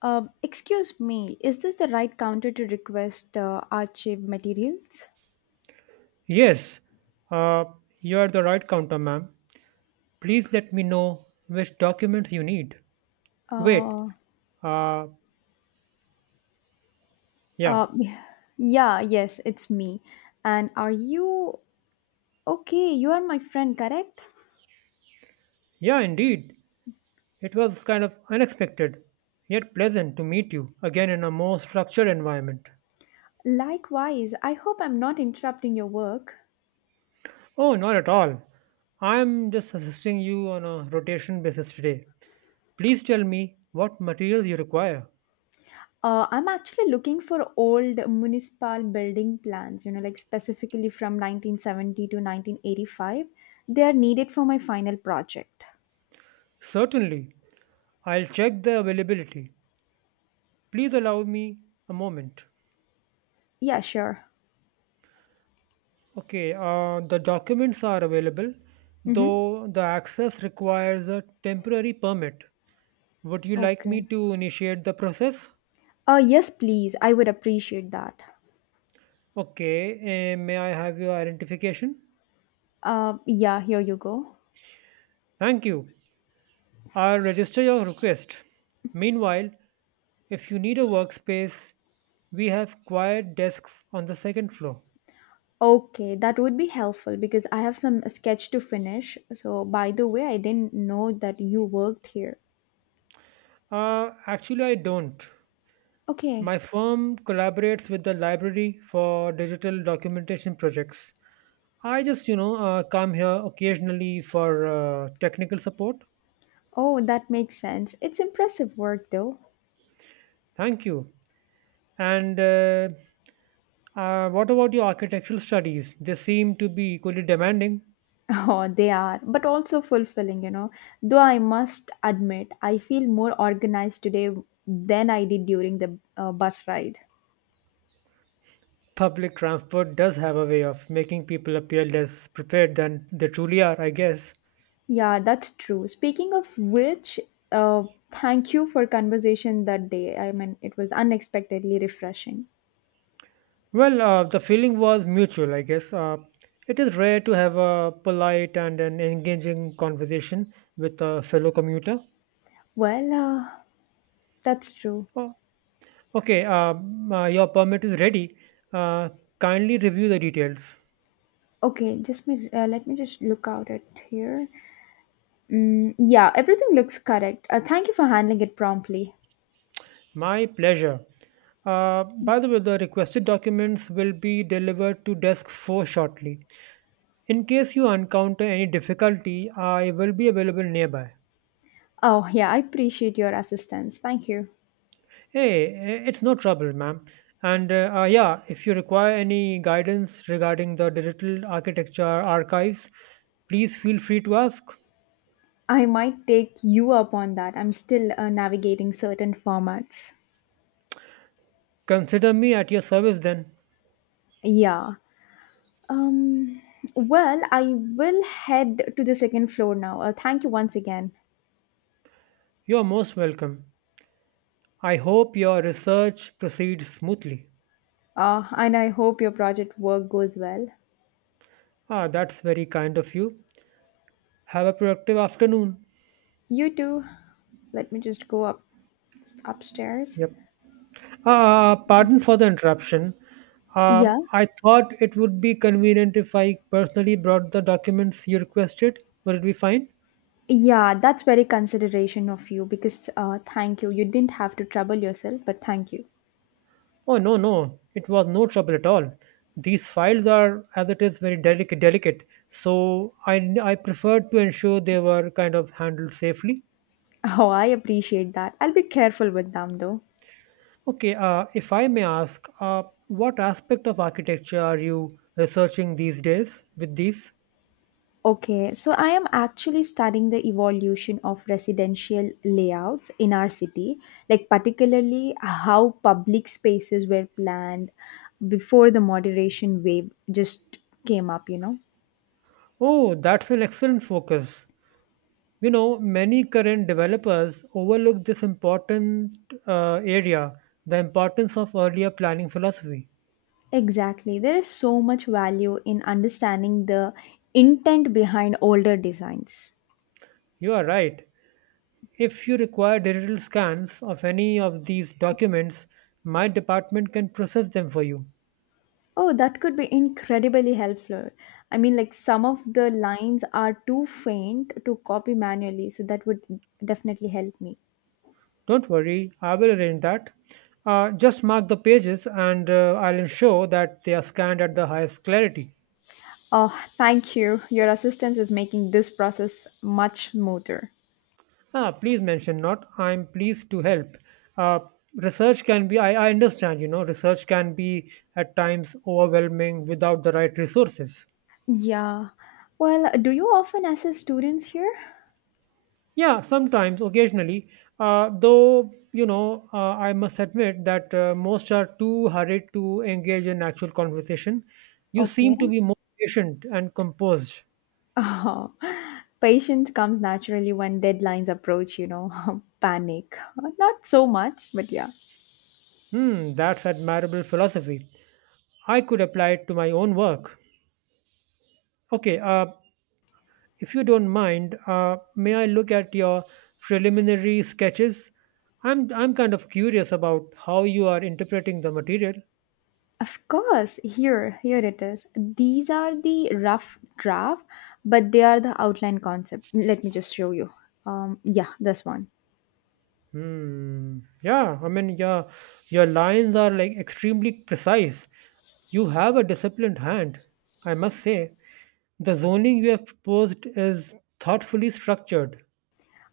Excuse me, is this the right counter to request archive materials? Yes, uh, you are the right counter, ma'am. Please let me know which documents you need. Wait, Uh, uh, yeah, uh, yeah, yes, it's me. And are you okay? You are my friend, correct? yeah, indeed. It was kind of unexpected, yet pleasant to meet you again in a more structured environment. Likewise, I hope I'm not interrupting your work. Oh, not at all. I'm just assisting you on a rotation basis today. Please tell me what materials you require. I'm actually looking for old municipal building plans, you know, like specifically from 1970 to 1985. They are needed for my final project. Certainly, I'll check the availability. Please allow me a moment. Yeah, sure. Okay, the documents are available, Mm-hmm. though the access requires a temporary permit. Would you like me Okay. to initiate the process? Yes, please. I would appreciate that. Okay, may I have your identification? Yeah, here you go. Thank you. I'll register your request. Meanwhile, if you need a workspace, we have quiet desks on the second floor. Okay, that would be helpful because I have some sketch to finish. So, by the way, I didn't know that you worked here. Actually, I don't. Okay. My firm collaborates with the library for digital documentation projects. I just, come here occasionally for technical support. Oh, that makes sense. It's impressive work, though. Thank you. And what about your architectural studies? They seem to be equally demanding. Oh, they are, but also fulfilling. Though I must admit, I feel more organized today than I did during the bus ride. Public transport does have a way of making people appear less prepared than they truly are, I guess. Yeah, that's true. Speaking of which, uh, thank you for conversation that day. I mean, it was unexpectedly refreshing. Well, the feeling was mutual, I guess. It is rare to have a polite and an engaging conversation with a fellow commuter. Well, that's true. Uh, Okay, your permit is ready. Uh, Kindly review the details. Okay, just me. Let me just look out at here. Mm, yeah, everything looks correct. Thank you for handling it promptly. My pleasure. By the way, the requested documents will be delivered to desk 4 shortly. In case you encounter any difficulty, I will be available nearby. Oh yeah, I appreciate your assistance. Thank you. Hey, it's no trouble, ma'am. And yeah, if you require any guidance regarding the digital architecture archives, please feel free to ask. I might take you up on that. I'm still navigating certain formats. Consider me at your service then. Yeah. Um, well, I will head to the second floor now. Thank you once again. You're most welcome. I hope your research proceeds smoothly. And I hope your project work goes well. Ah, that's very kind of you. Have a productive afternoon. You too. Let me just go up upstairs. Yep. Pardon for the interruption. Uh, Yeah. I thought it would be convenient if I personally brought the documents you requested. Would it be fine? Yeah, that's very consideration of you because thank you. You didn't have to trouble yourself, but thank you. Oh, no, no. It was no trouble at all. These files are, as it is, very delicate. So I preferred to ensure they were kind of handled safely. Oh, I appreciate that. I'll be careful with them though. Okay, if I may ask, what aspect of architecture are you researching these days with these? Okay, so I am actually studying the evolution of residential layouts in our city, like particularly how public spaces were planned before the moderation wave just came up. Oh, that's an excellent focus. You know, many current developers overlook this important area, the importance of earlier planning philosophy. Exactly. There is so much value in understanding the intent behind older designs. You are right. If you require digital scans of any of these documents, my department can process them for you. Oh, that could be incredibly helpful. I mean, like some of the lines are too faint to copy manually, so that would definitely help me. Don't worry, I will arrange that. Just mark the pages and I'll ensure that they are scanned at the highest clarity. Oh, thank you. Your assistance is making this process much smoother. Ah, please mention not. I'm pleased to help. Uh, research can be, I understand, research can be at times overwhelming without the right resources. Yeah. Well, do you often assist students here? Yeah, sometimes, occasionally. Though, you know, I must admit that most are too hurried to engage in actual conversation. You Okay. seem to be more patient and composed. Oh, patience comes naturally when deadlines approach, panic. Not so much, but yeah. Hmm, that's admirable philosophy. I could apply it to my own work. Okay, if you don't mind, may I look at your preliminary sketches? I'm kind of curious about how you are interpreting the material. Of course, here it is. These are the rough draft, but they are the outline concept. Let me just show you. Yeah, this one. Hmm. Yeah, I mean, yeah, your lines are like extremely precise. You have a disciplined hand, I must say. The zoning you have proposed is thoughtfully structured.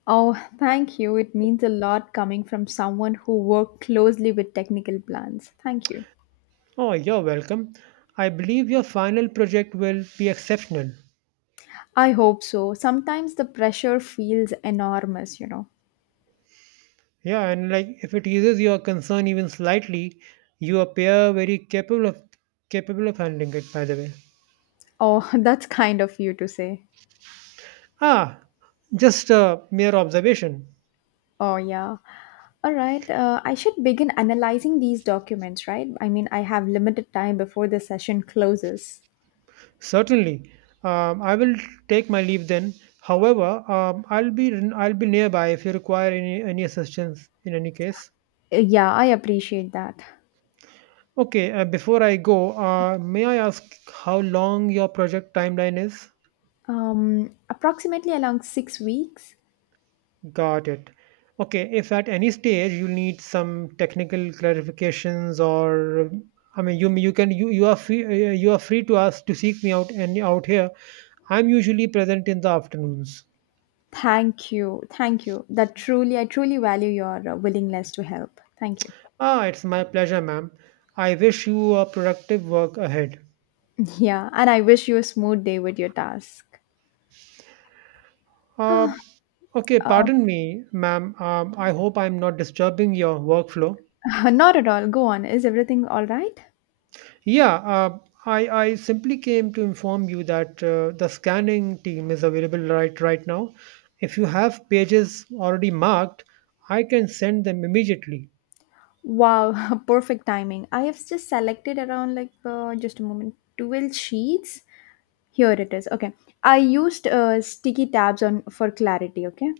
Oh, thank you. It means a lot coming from someone who worked closely with technical plans. Thank you. Oh, you're welcome. I believe your final project will be exceptional. I hope so. Sometimes the pressure feels enormous. Yeah, and like if it eases your concern even slightly, you appear very capable of handling it. By the way, Oh, that's kind of you to say. ah, just a mere observation. Oh, yeah. All right. I should begin analyzing these documents, right? I mean, I have limited time before the session closes. Certainly, I will take my leave then. However, I'll be nearby if you require any assistance in any case. Yeah, I appreciate that. Okay, before I go, may I ask how long your project timeline is? Approximately along 6 weeks. Got it. Okay, if at any stage you need some technical clarifications or I mean you are free you are free to ask to seek me out and out here. I'm usually present in the afternoons. Thank you. Thank you. That truly, I truly value your willingness to help. Thank you. Ah, it's my pleasure, ma'am. I wish you a productive work ahead. Yeah, and I wish you a smooth day with your task. Uh, okay, Uh, pardon me, ma'am. I hope I'm not disturbing your workflow. not at all. Go on. Is everything all right? Yeah, I simply came to inform you that the scanning team is available right now. If you have pages already marked, I can send them immediately. Wow, perfect timing. I have just selected around like just a moment, 12 sheets. Here it is. Okay. I used sticky tabs on for clarity, okay?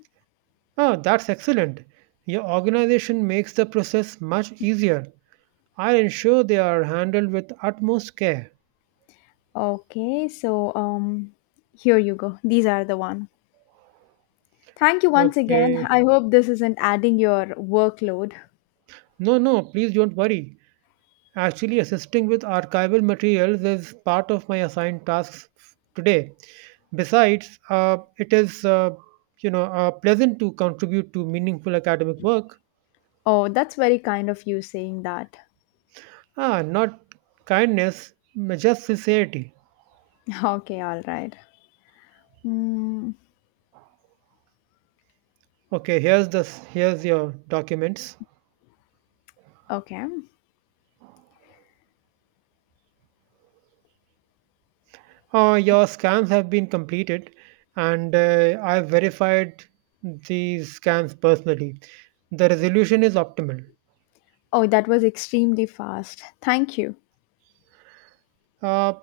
Ah, that's excellent. Your organization makes the process much easier. I'll ensure they are handled with utmost care. Okay, so here you go. These are the one. Thank you once again. Okay. I hope this isn't adding your workload. No, no, please don't worry. Actually, assisting with archival materials is part of my assigned tasks today. Besides, it is pleasant to contribute to meaningful academic work. Oh, that's very kind of you saying that. Ah, not kindness, just sincerity. Okay, all right. Mm, Okay, here's your documents. okay. Your scans have been completed, and I've verified these scans personally. The resolution is optimal. Oh, that was extremely fast. Thank you. Uh,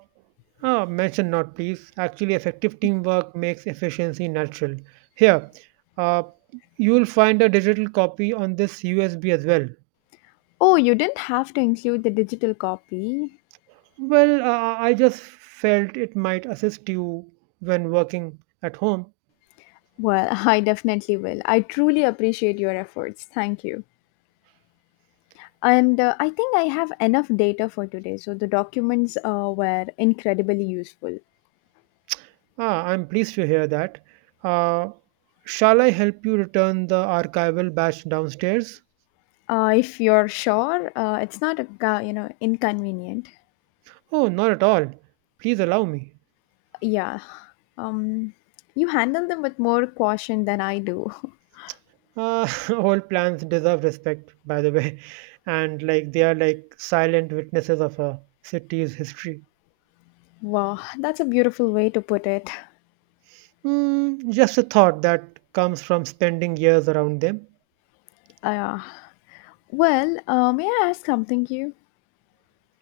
Mention not, please. Actually, effective teamwork makes efficiency natural. Here, uh, you will find a digital copy on this USB as well. Oh, you didn't have to include the digital copy. Well, I just felt it might assist you when working at home. Well, I definitely will. I truly appreciate your efforts. Thank you. And I think I have enough data for today, so the documents were incredibly useful. Ah, I'm pleased to hear that. Uh, Shall I help you return the archival batch downstairs? If you're sure, it's not you know inconvenient. Oh, not at all. Please allow me. Yeah. Um, you handle them with more caution than I do. Uh, all plants deserve respect, by the way, and like they are like silent witnesses of a city's history. Wow, that's a beautiful way to put it. Mm, just a thought that comes from spending years around them. Uh, well, may I ask something to you?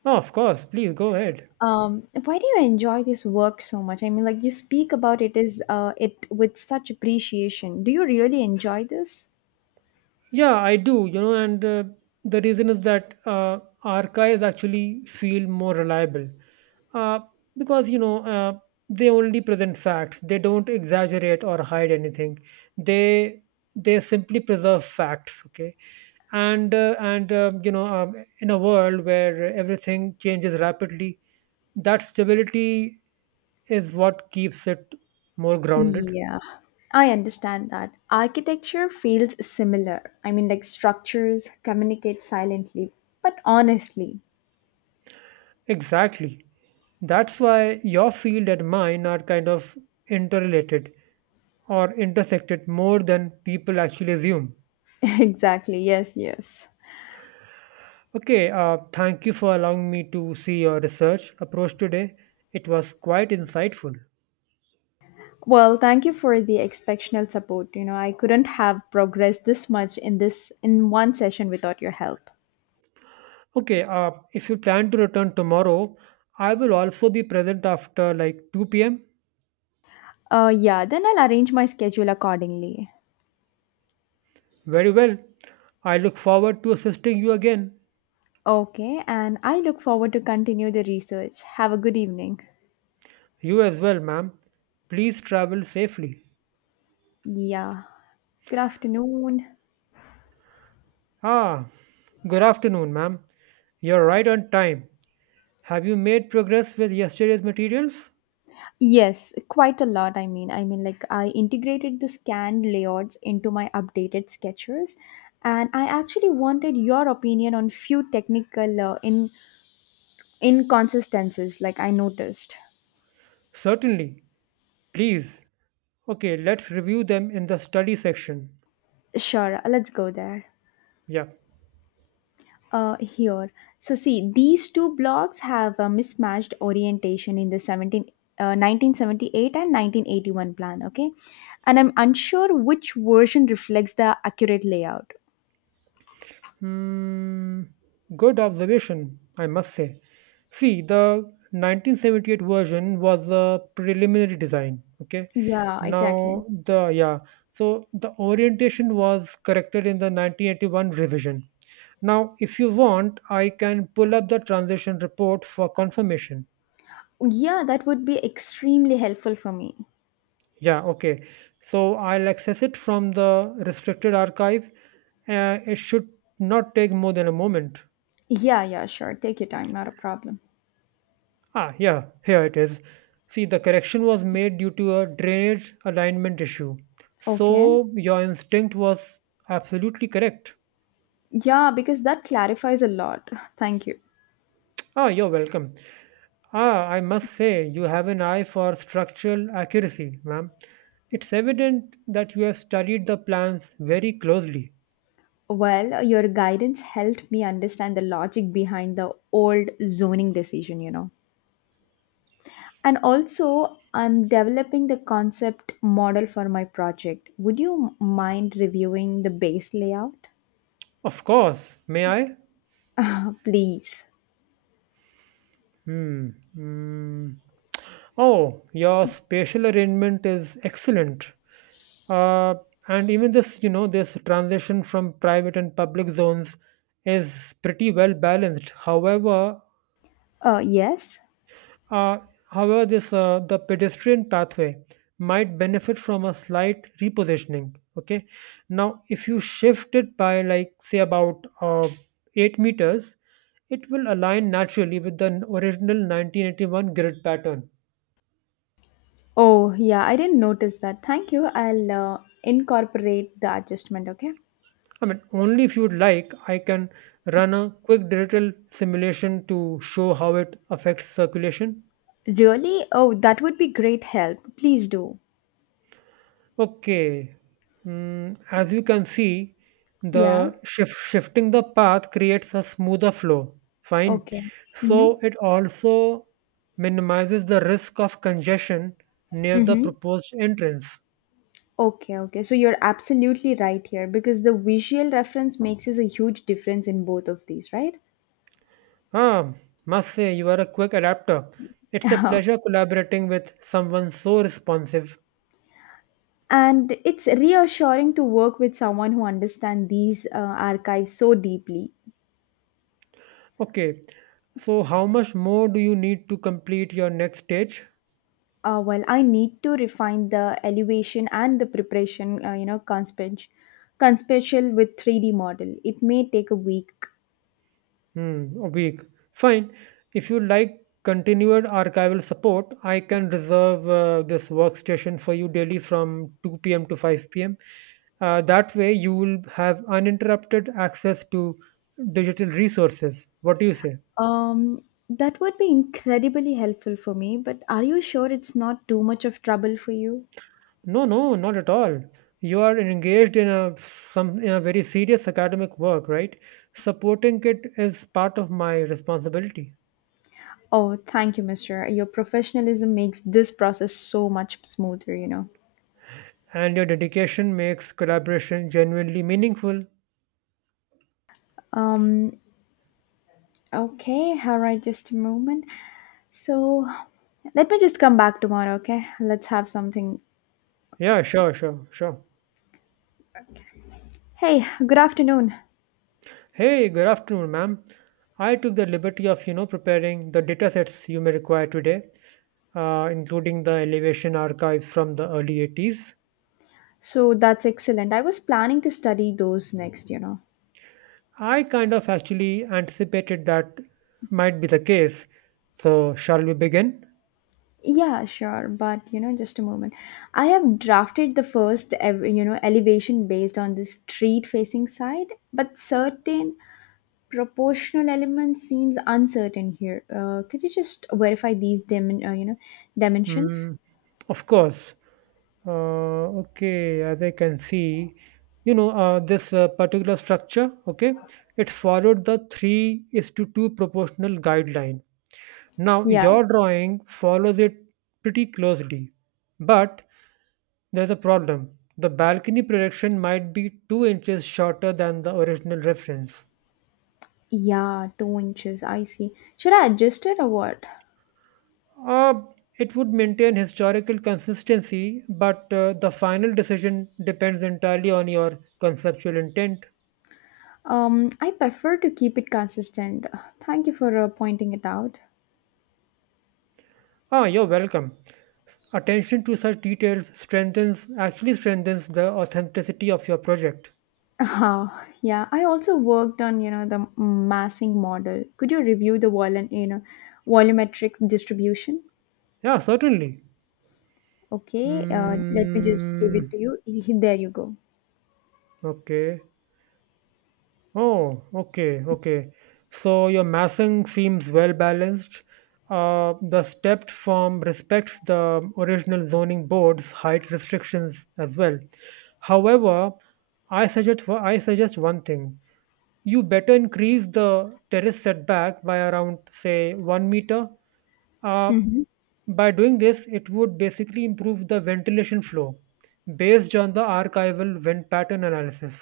Oh, of course, please go ahead. Why do you enjoy this work so much? I mean, like you speak about it is it with such appreciation. Do you really enjoy this? Yeah, I do, you know, and the reason is that archives actually feel more reliable uh, because, you know, they only present facts. They don't exaggerate or hide anything. They they simply preserve facts, okay, and in a world where everything changes rapidly, that stability is what keeps it more grounded. Yeah, I understand that. Architecture feels similar. I mean, like structures communicate silently, but honestly. Exactly, that's why your field and mine are kind of interrelated or intersected more than people actually assume. Exactly. Yes. Yes. Okay, thank you for allowing me to see your research approach today. It was quite insightful. Well, thank you for the exceptional support. You know, I couldn't have progressed this much in one session without your help. Okay, if you plan to return tomorrow, I will also be present after like 2 pm. Yeah, then I'll arrange my schedule accordingly. Very well. I look forward to assisting you again. Okay, and I look forward to continue the research. Have a good evening. You as well, ma'am. Please travel safely. Yeah. Good afternoon. Ah, good afternoon, ma'am. You're right on time. Have you made progress with yesterday's materials? Yes, quite a lot. I mean, like I integrated the scanned layouts into my updated sketches, and I actually wanted your opinion on few technical in inconsistencies like I noticed. Certainly. Please. Okay, let's review them in the study section. Sure, let's go there. Yeah. Here. So see these two blocks have a mismatched orientation in the 17 1978 and 1981 plan, okay? And I'm unsure which version reflects the accurate layout. Hmm, good observation, I must say. See, the 1978 version was a preliminary design. Okay. Yeah, exactly. Now, so the orientation was corrected in the 1981 revision. Now, if you want, I can pull up the transition report for confirmation. Yeah, that would be extremely helpful for me. Yeah, okay. So I'll access it from the restricted archive. It should not take more than a moment. Yeah, yeah, sure, take your time, not a problem. Ah, yeah, here it is. See, the correction was made due to a drainage alignment issue. Okay. So, your instinct was absolutely correct. Yeah, because that clarifies a lot. Thank you. Ah, you're welcome. Ah, I must say, you have an eye for structural accuracy, ma'am. It's evident that you have studied the plans very closely. Well, your guidance helped me understand the logic behind the old zoning decision. And also, I'm developing the concept model for my project. Would you mind reviewing the base layout? Of course, may I? Please. Hmm. Hmm. Oh, your spatial arrangement is excellent. Uh, and even this, you know, this transition from private and public zones is pretty well balanced. However, Yes. uh, however, this the pedestrian pathway might benefit from a slight repositioning. Okay, now if you shift it by like say about 8 meters, it will align naturally with the original 1981 grid pattern. Oh, yeah, I didn't notice that. Thank you. I'll incorporate the adjustment, okay? I mean, only if you'd like, I can run a quick digital simulation to show how it affects circulation. Really? Oh, that would be great help. Please do. Okay, mm, as you can see, Yeah. Shifting the path creates a smoother flow. Fine. Okay. Mm-hmm. So it also minimizes the risk of congestion near the Mm-hmm. proposed entrance. Okay, okay. So you're absolutely right here because the visual reference makes us a huge difference in both of these, right? Ah, must say you are a quick adapter. It's a pleasure collaborating with someone so responsive. And it's reassuring to work with someone who understands these archives so deeply. Okay. So how much more do you need to complete your next stage? Well, I need to refine the elevation and the preparation, you know, conspecial with 3D model. It may take a week. Hmm, a week. Fine. If you like continued archival support, I can reserve this workstation for you daily from 2 p.m. to 5 p.m. That way you will have uninterrupted access to digital resources. What do you say? Um, that would be incredibly helpful for me, but are you sure it's not too much of trouble for you? No, no, not at all. You are engaged in a some in a very serious academic work, right? Supporting it is part of my responsibility. Oh, thank you, Mr. Your professionalism makes this process so much smoother. And your dedication makes collaboration genuinely meaningful. Um, okay, all right, just a moment. So, let me just come back tomorrow, okay? Let's have something. Yeah, sure, sure, sure. Hey, good afternoon. Hey, good afternoon, ma'am. I took the liberty of, you know, preparing the datasets you may require today, including the elevation archives from the early 80s. So, that's excellent. I was planning to study those next. I kind of actually anticipated that might be the case. So, shall we begin? Yeah, sure, but just a moment. I have drafted the first, elevation based on this street facing side, but certain proportional element seems uncertain here. Could you just verify these dimensions? Mm, of course. Okay, as I can see, you know, this particular structure, okay, it followed the 3 is to 2 proportional guideline. Now, Yeah, your drawing follows it pretty closely, but there's a problem. The balcony projection might be 2 inches shorter than the original reference. yeah, 2 inches. I see. Should I adjust it or what? Uh, it would maintain historical consistency, but the final decision depends entirely on your conceptual intent. I prefer to keep it consistent. Thank you for pointing it out. Ah, you're welcome. Attention to such details strengthens the authenticity of your project. Ah, yeah, I also worked on the massing model. Could you review the volumetric distribution? Yeah, certainly. Okay, let me just give it Mm, to you. There you go. okay. Oh, okay, okay. So your massing seems well balanced. The stepped form respects the original zoning board's height restrictions as well. However, I suggest one thing: you better increase the terrace setback by around say 1 meter. uh, Mhm. By doing this, it would basically improve the ventilation flow based on the archival vent pattern analysis.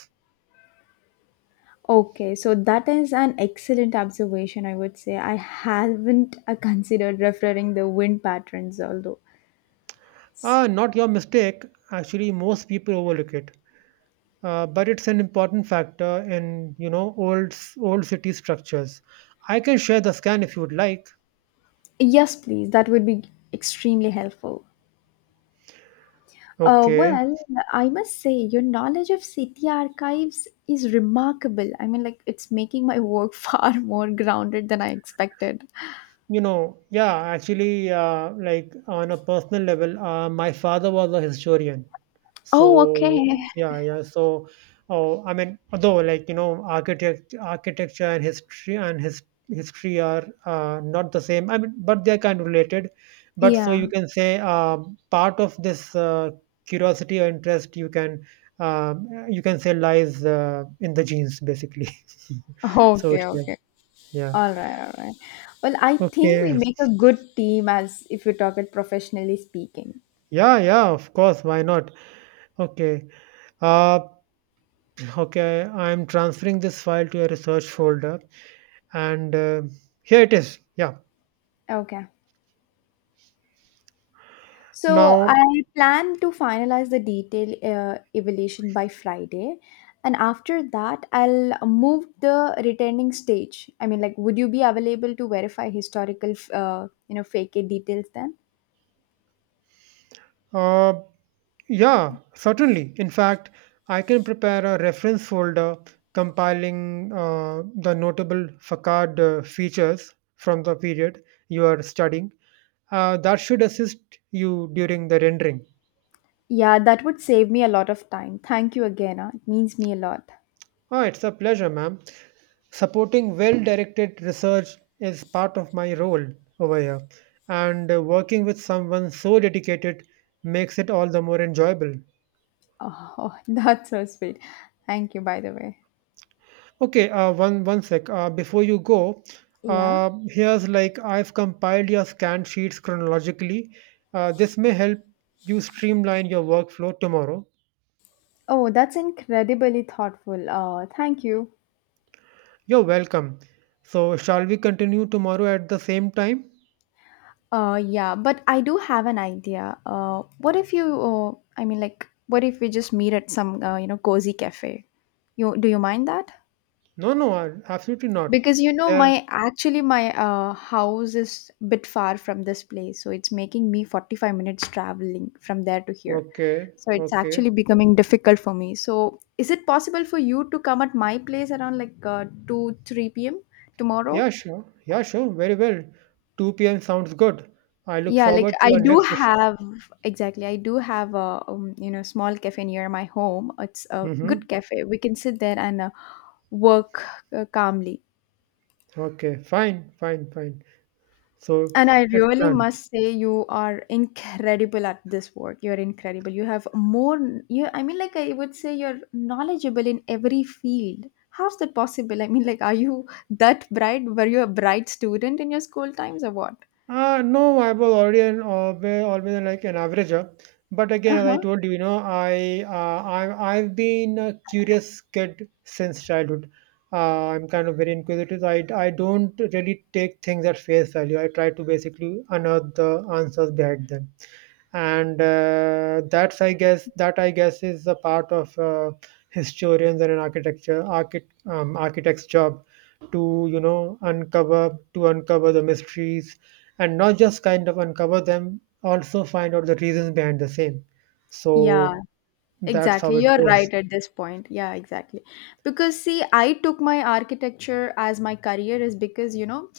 Okay, so that is an excellent observation, I would say. I haven't considered referring the wind patterns, although. Ah, not your mistake. Actually, most people overlook it, but it's an important factor in you know old city structures. I can share the scan if you would like. Yes, please, that would be extremely helpful. Okay. Well, I must say, your knowledge of city archives is remarkable. I mean, like, it's making my work far more grounded than I expected. You know, yeah, actually, like on a personal level, my father was a historian. Oh, So okay. yeah, yeah. So oh, I mean, although like you know, architecture and history are not the same. I mean, but they're kind of related. But so Yeah. you can say part of this curiosity or interest you can say lies in the genes basically. So Okay, it's like okay. yeah, All right, all right. Well, I think we okay, make a good team as if we talk it professionally speaking. yeah, yeah. Of course, why not? Okay. Uh, okay, I'm transferring this file to a research folder. And here it is, yeah. Okay. So Now, I plan to finalize the detail evaluation by Friday, and after that, I'll move the returning stage. I mean, like, would you be available to verify historical, fake it details then? uh, yeah, certainly. In fact, I can prepare a reference folder compiling the notable facade features from the period you are studying. That should assist you during the rendering. Yeah, that would save me a lot of time. Thank you again. It means me a lot. Oh, it's a pleasure, ma'am. Supporting well directed research is part of my role over here. And working with someone so dedicated makes it all the more enjoyable. Oh, that's so sweet. Thank you, by the way. Okay, one sec. Before you go, Yeah. Here's like I've compiled your scan sheets chronologically. This may help you streamline your workflow tomorrow. Oh, that's incredibly thoughtful. Thank you. You're welcome. So, shall we continue tomorrow at the same time? Yeah, but I do have an idea. What if you, I mean, like, what if we just meet at some, you know, cozy cafe? You do you mind that? No, no, absolutely not. Because There. my house is a bit far from this place, so it's making me 45 minutes traveling from there to here. Okay, So it's okay. actually becoming difficult for me. So is it possible for you to come at my place around like 2 3 p.m. tomorrow? Yeah, sure. Yeah, sure. Very well. 2 p.m. sounds good. I look Yeah, like forward to I our do next session. have exactly. I do have a small cafe near my home. It's a Mm-hmm. good cafe. We can sit there and work calmly. Okay, fine, fine, fine. So And I it's really done. must say, you are incredible at this work. You're incredible. You have more. I mean, like I would say, you're knowledgeable in every field. How's that possible? I mean, like, are you that bright? Were you a bright student in your school times or what? No, I was always like an averager. But again, Uh as I huh. told you, you know, I've been a curious kid since childhood. I'm kind of very inquisitive. I don't really take things at face value. I try to basically unearth the answers behind them, and that's I guess that I guess is a part of historians and an architecture architect, architect's job, to uncover the mysteries, and not just kind of uncover them, also find out the reasons behind the same. Yeah, So that's how exactly, it you're goes. right at this point. Yeah, exactly. Because see, I took my architecture as my career is because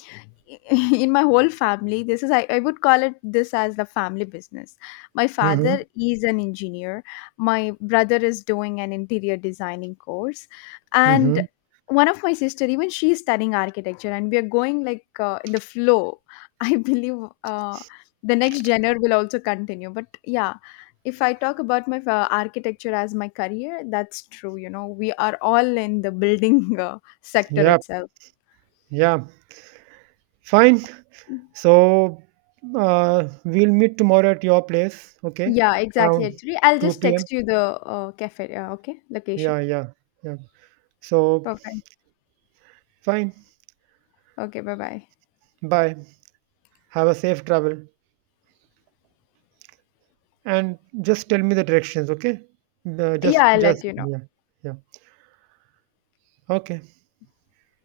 in my whole family this is I would call it this as the family business. My Mm-hmm. father is an engineer. My brother is doing an interior designing course. And Mm-hmm. one of my sister even she is studying architecture, and we are going like in the flow. I believe uh, the next genre will also continue, but yeah, if I talk about my architecture as my career, that's true. You know, we are all in the building sector Yep, itself. yeah, fine. So we'll meet tomorrow at your place, okay? Yeah, exactly. Around Actually, I'll just 2 p.m. text you the cafe. Okay, location. Yeah, yeah, yeah. So, Perfect. fine. Okay, bye bye. Bye. Have a safe travel. And just tell me the directions, okay? The- just, Yeah, I'll just, let you know. yeah, yeah. Okay.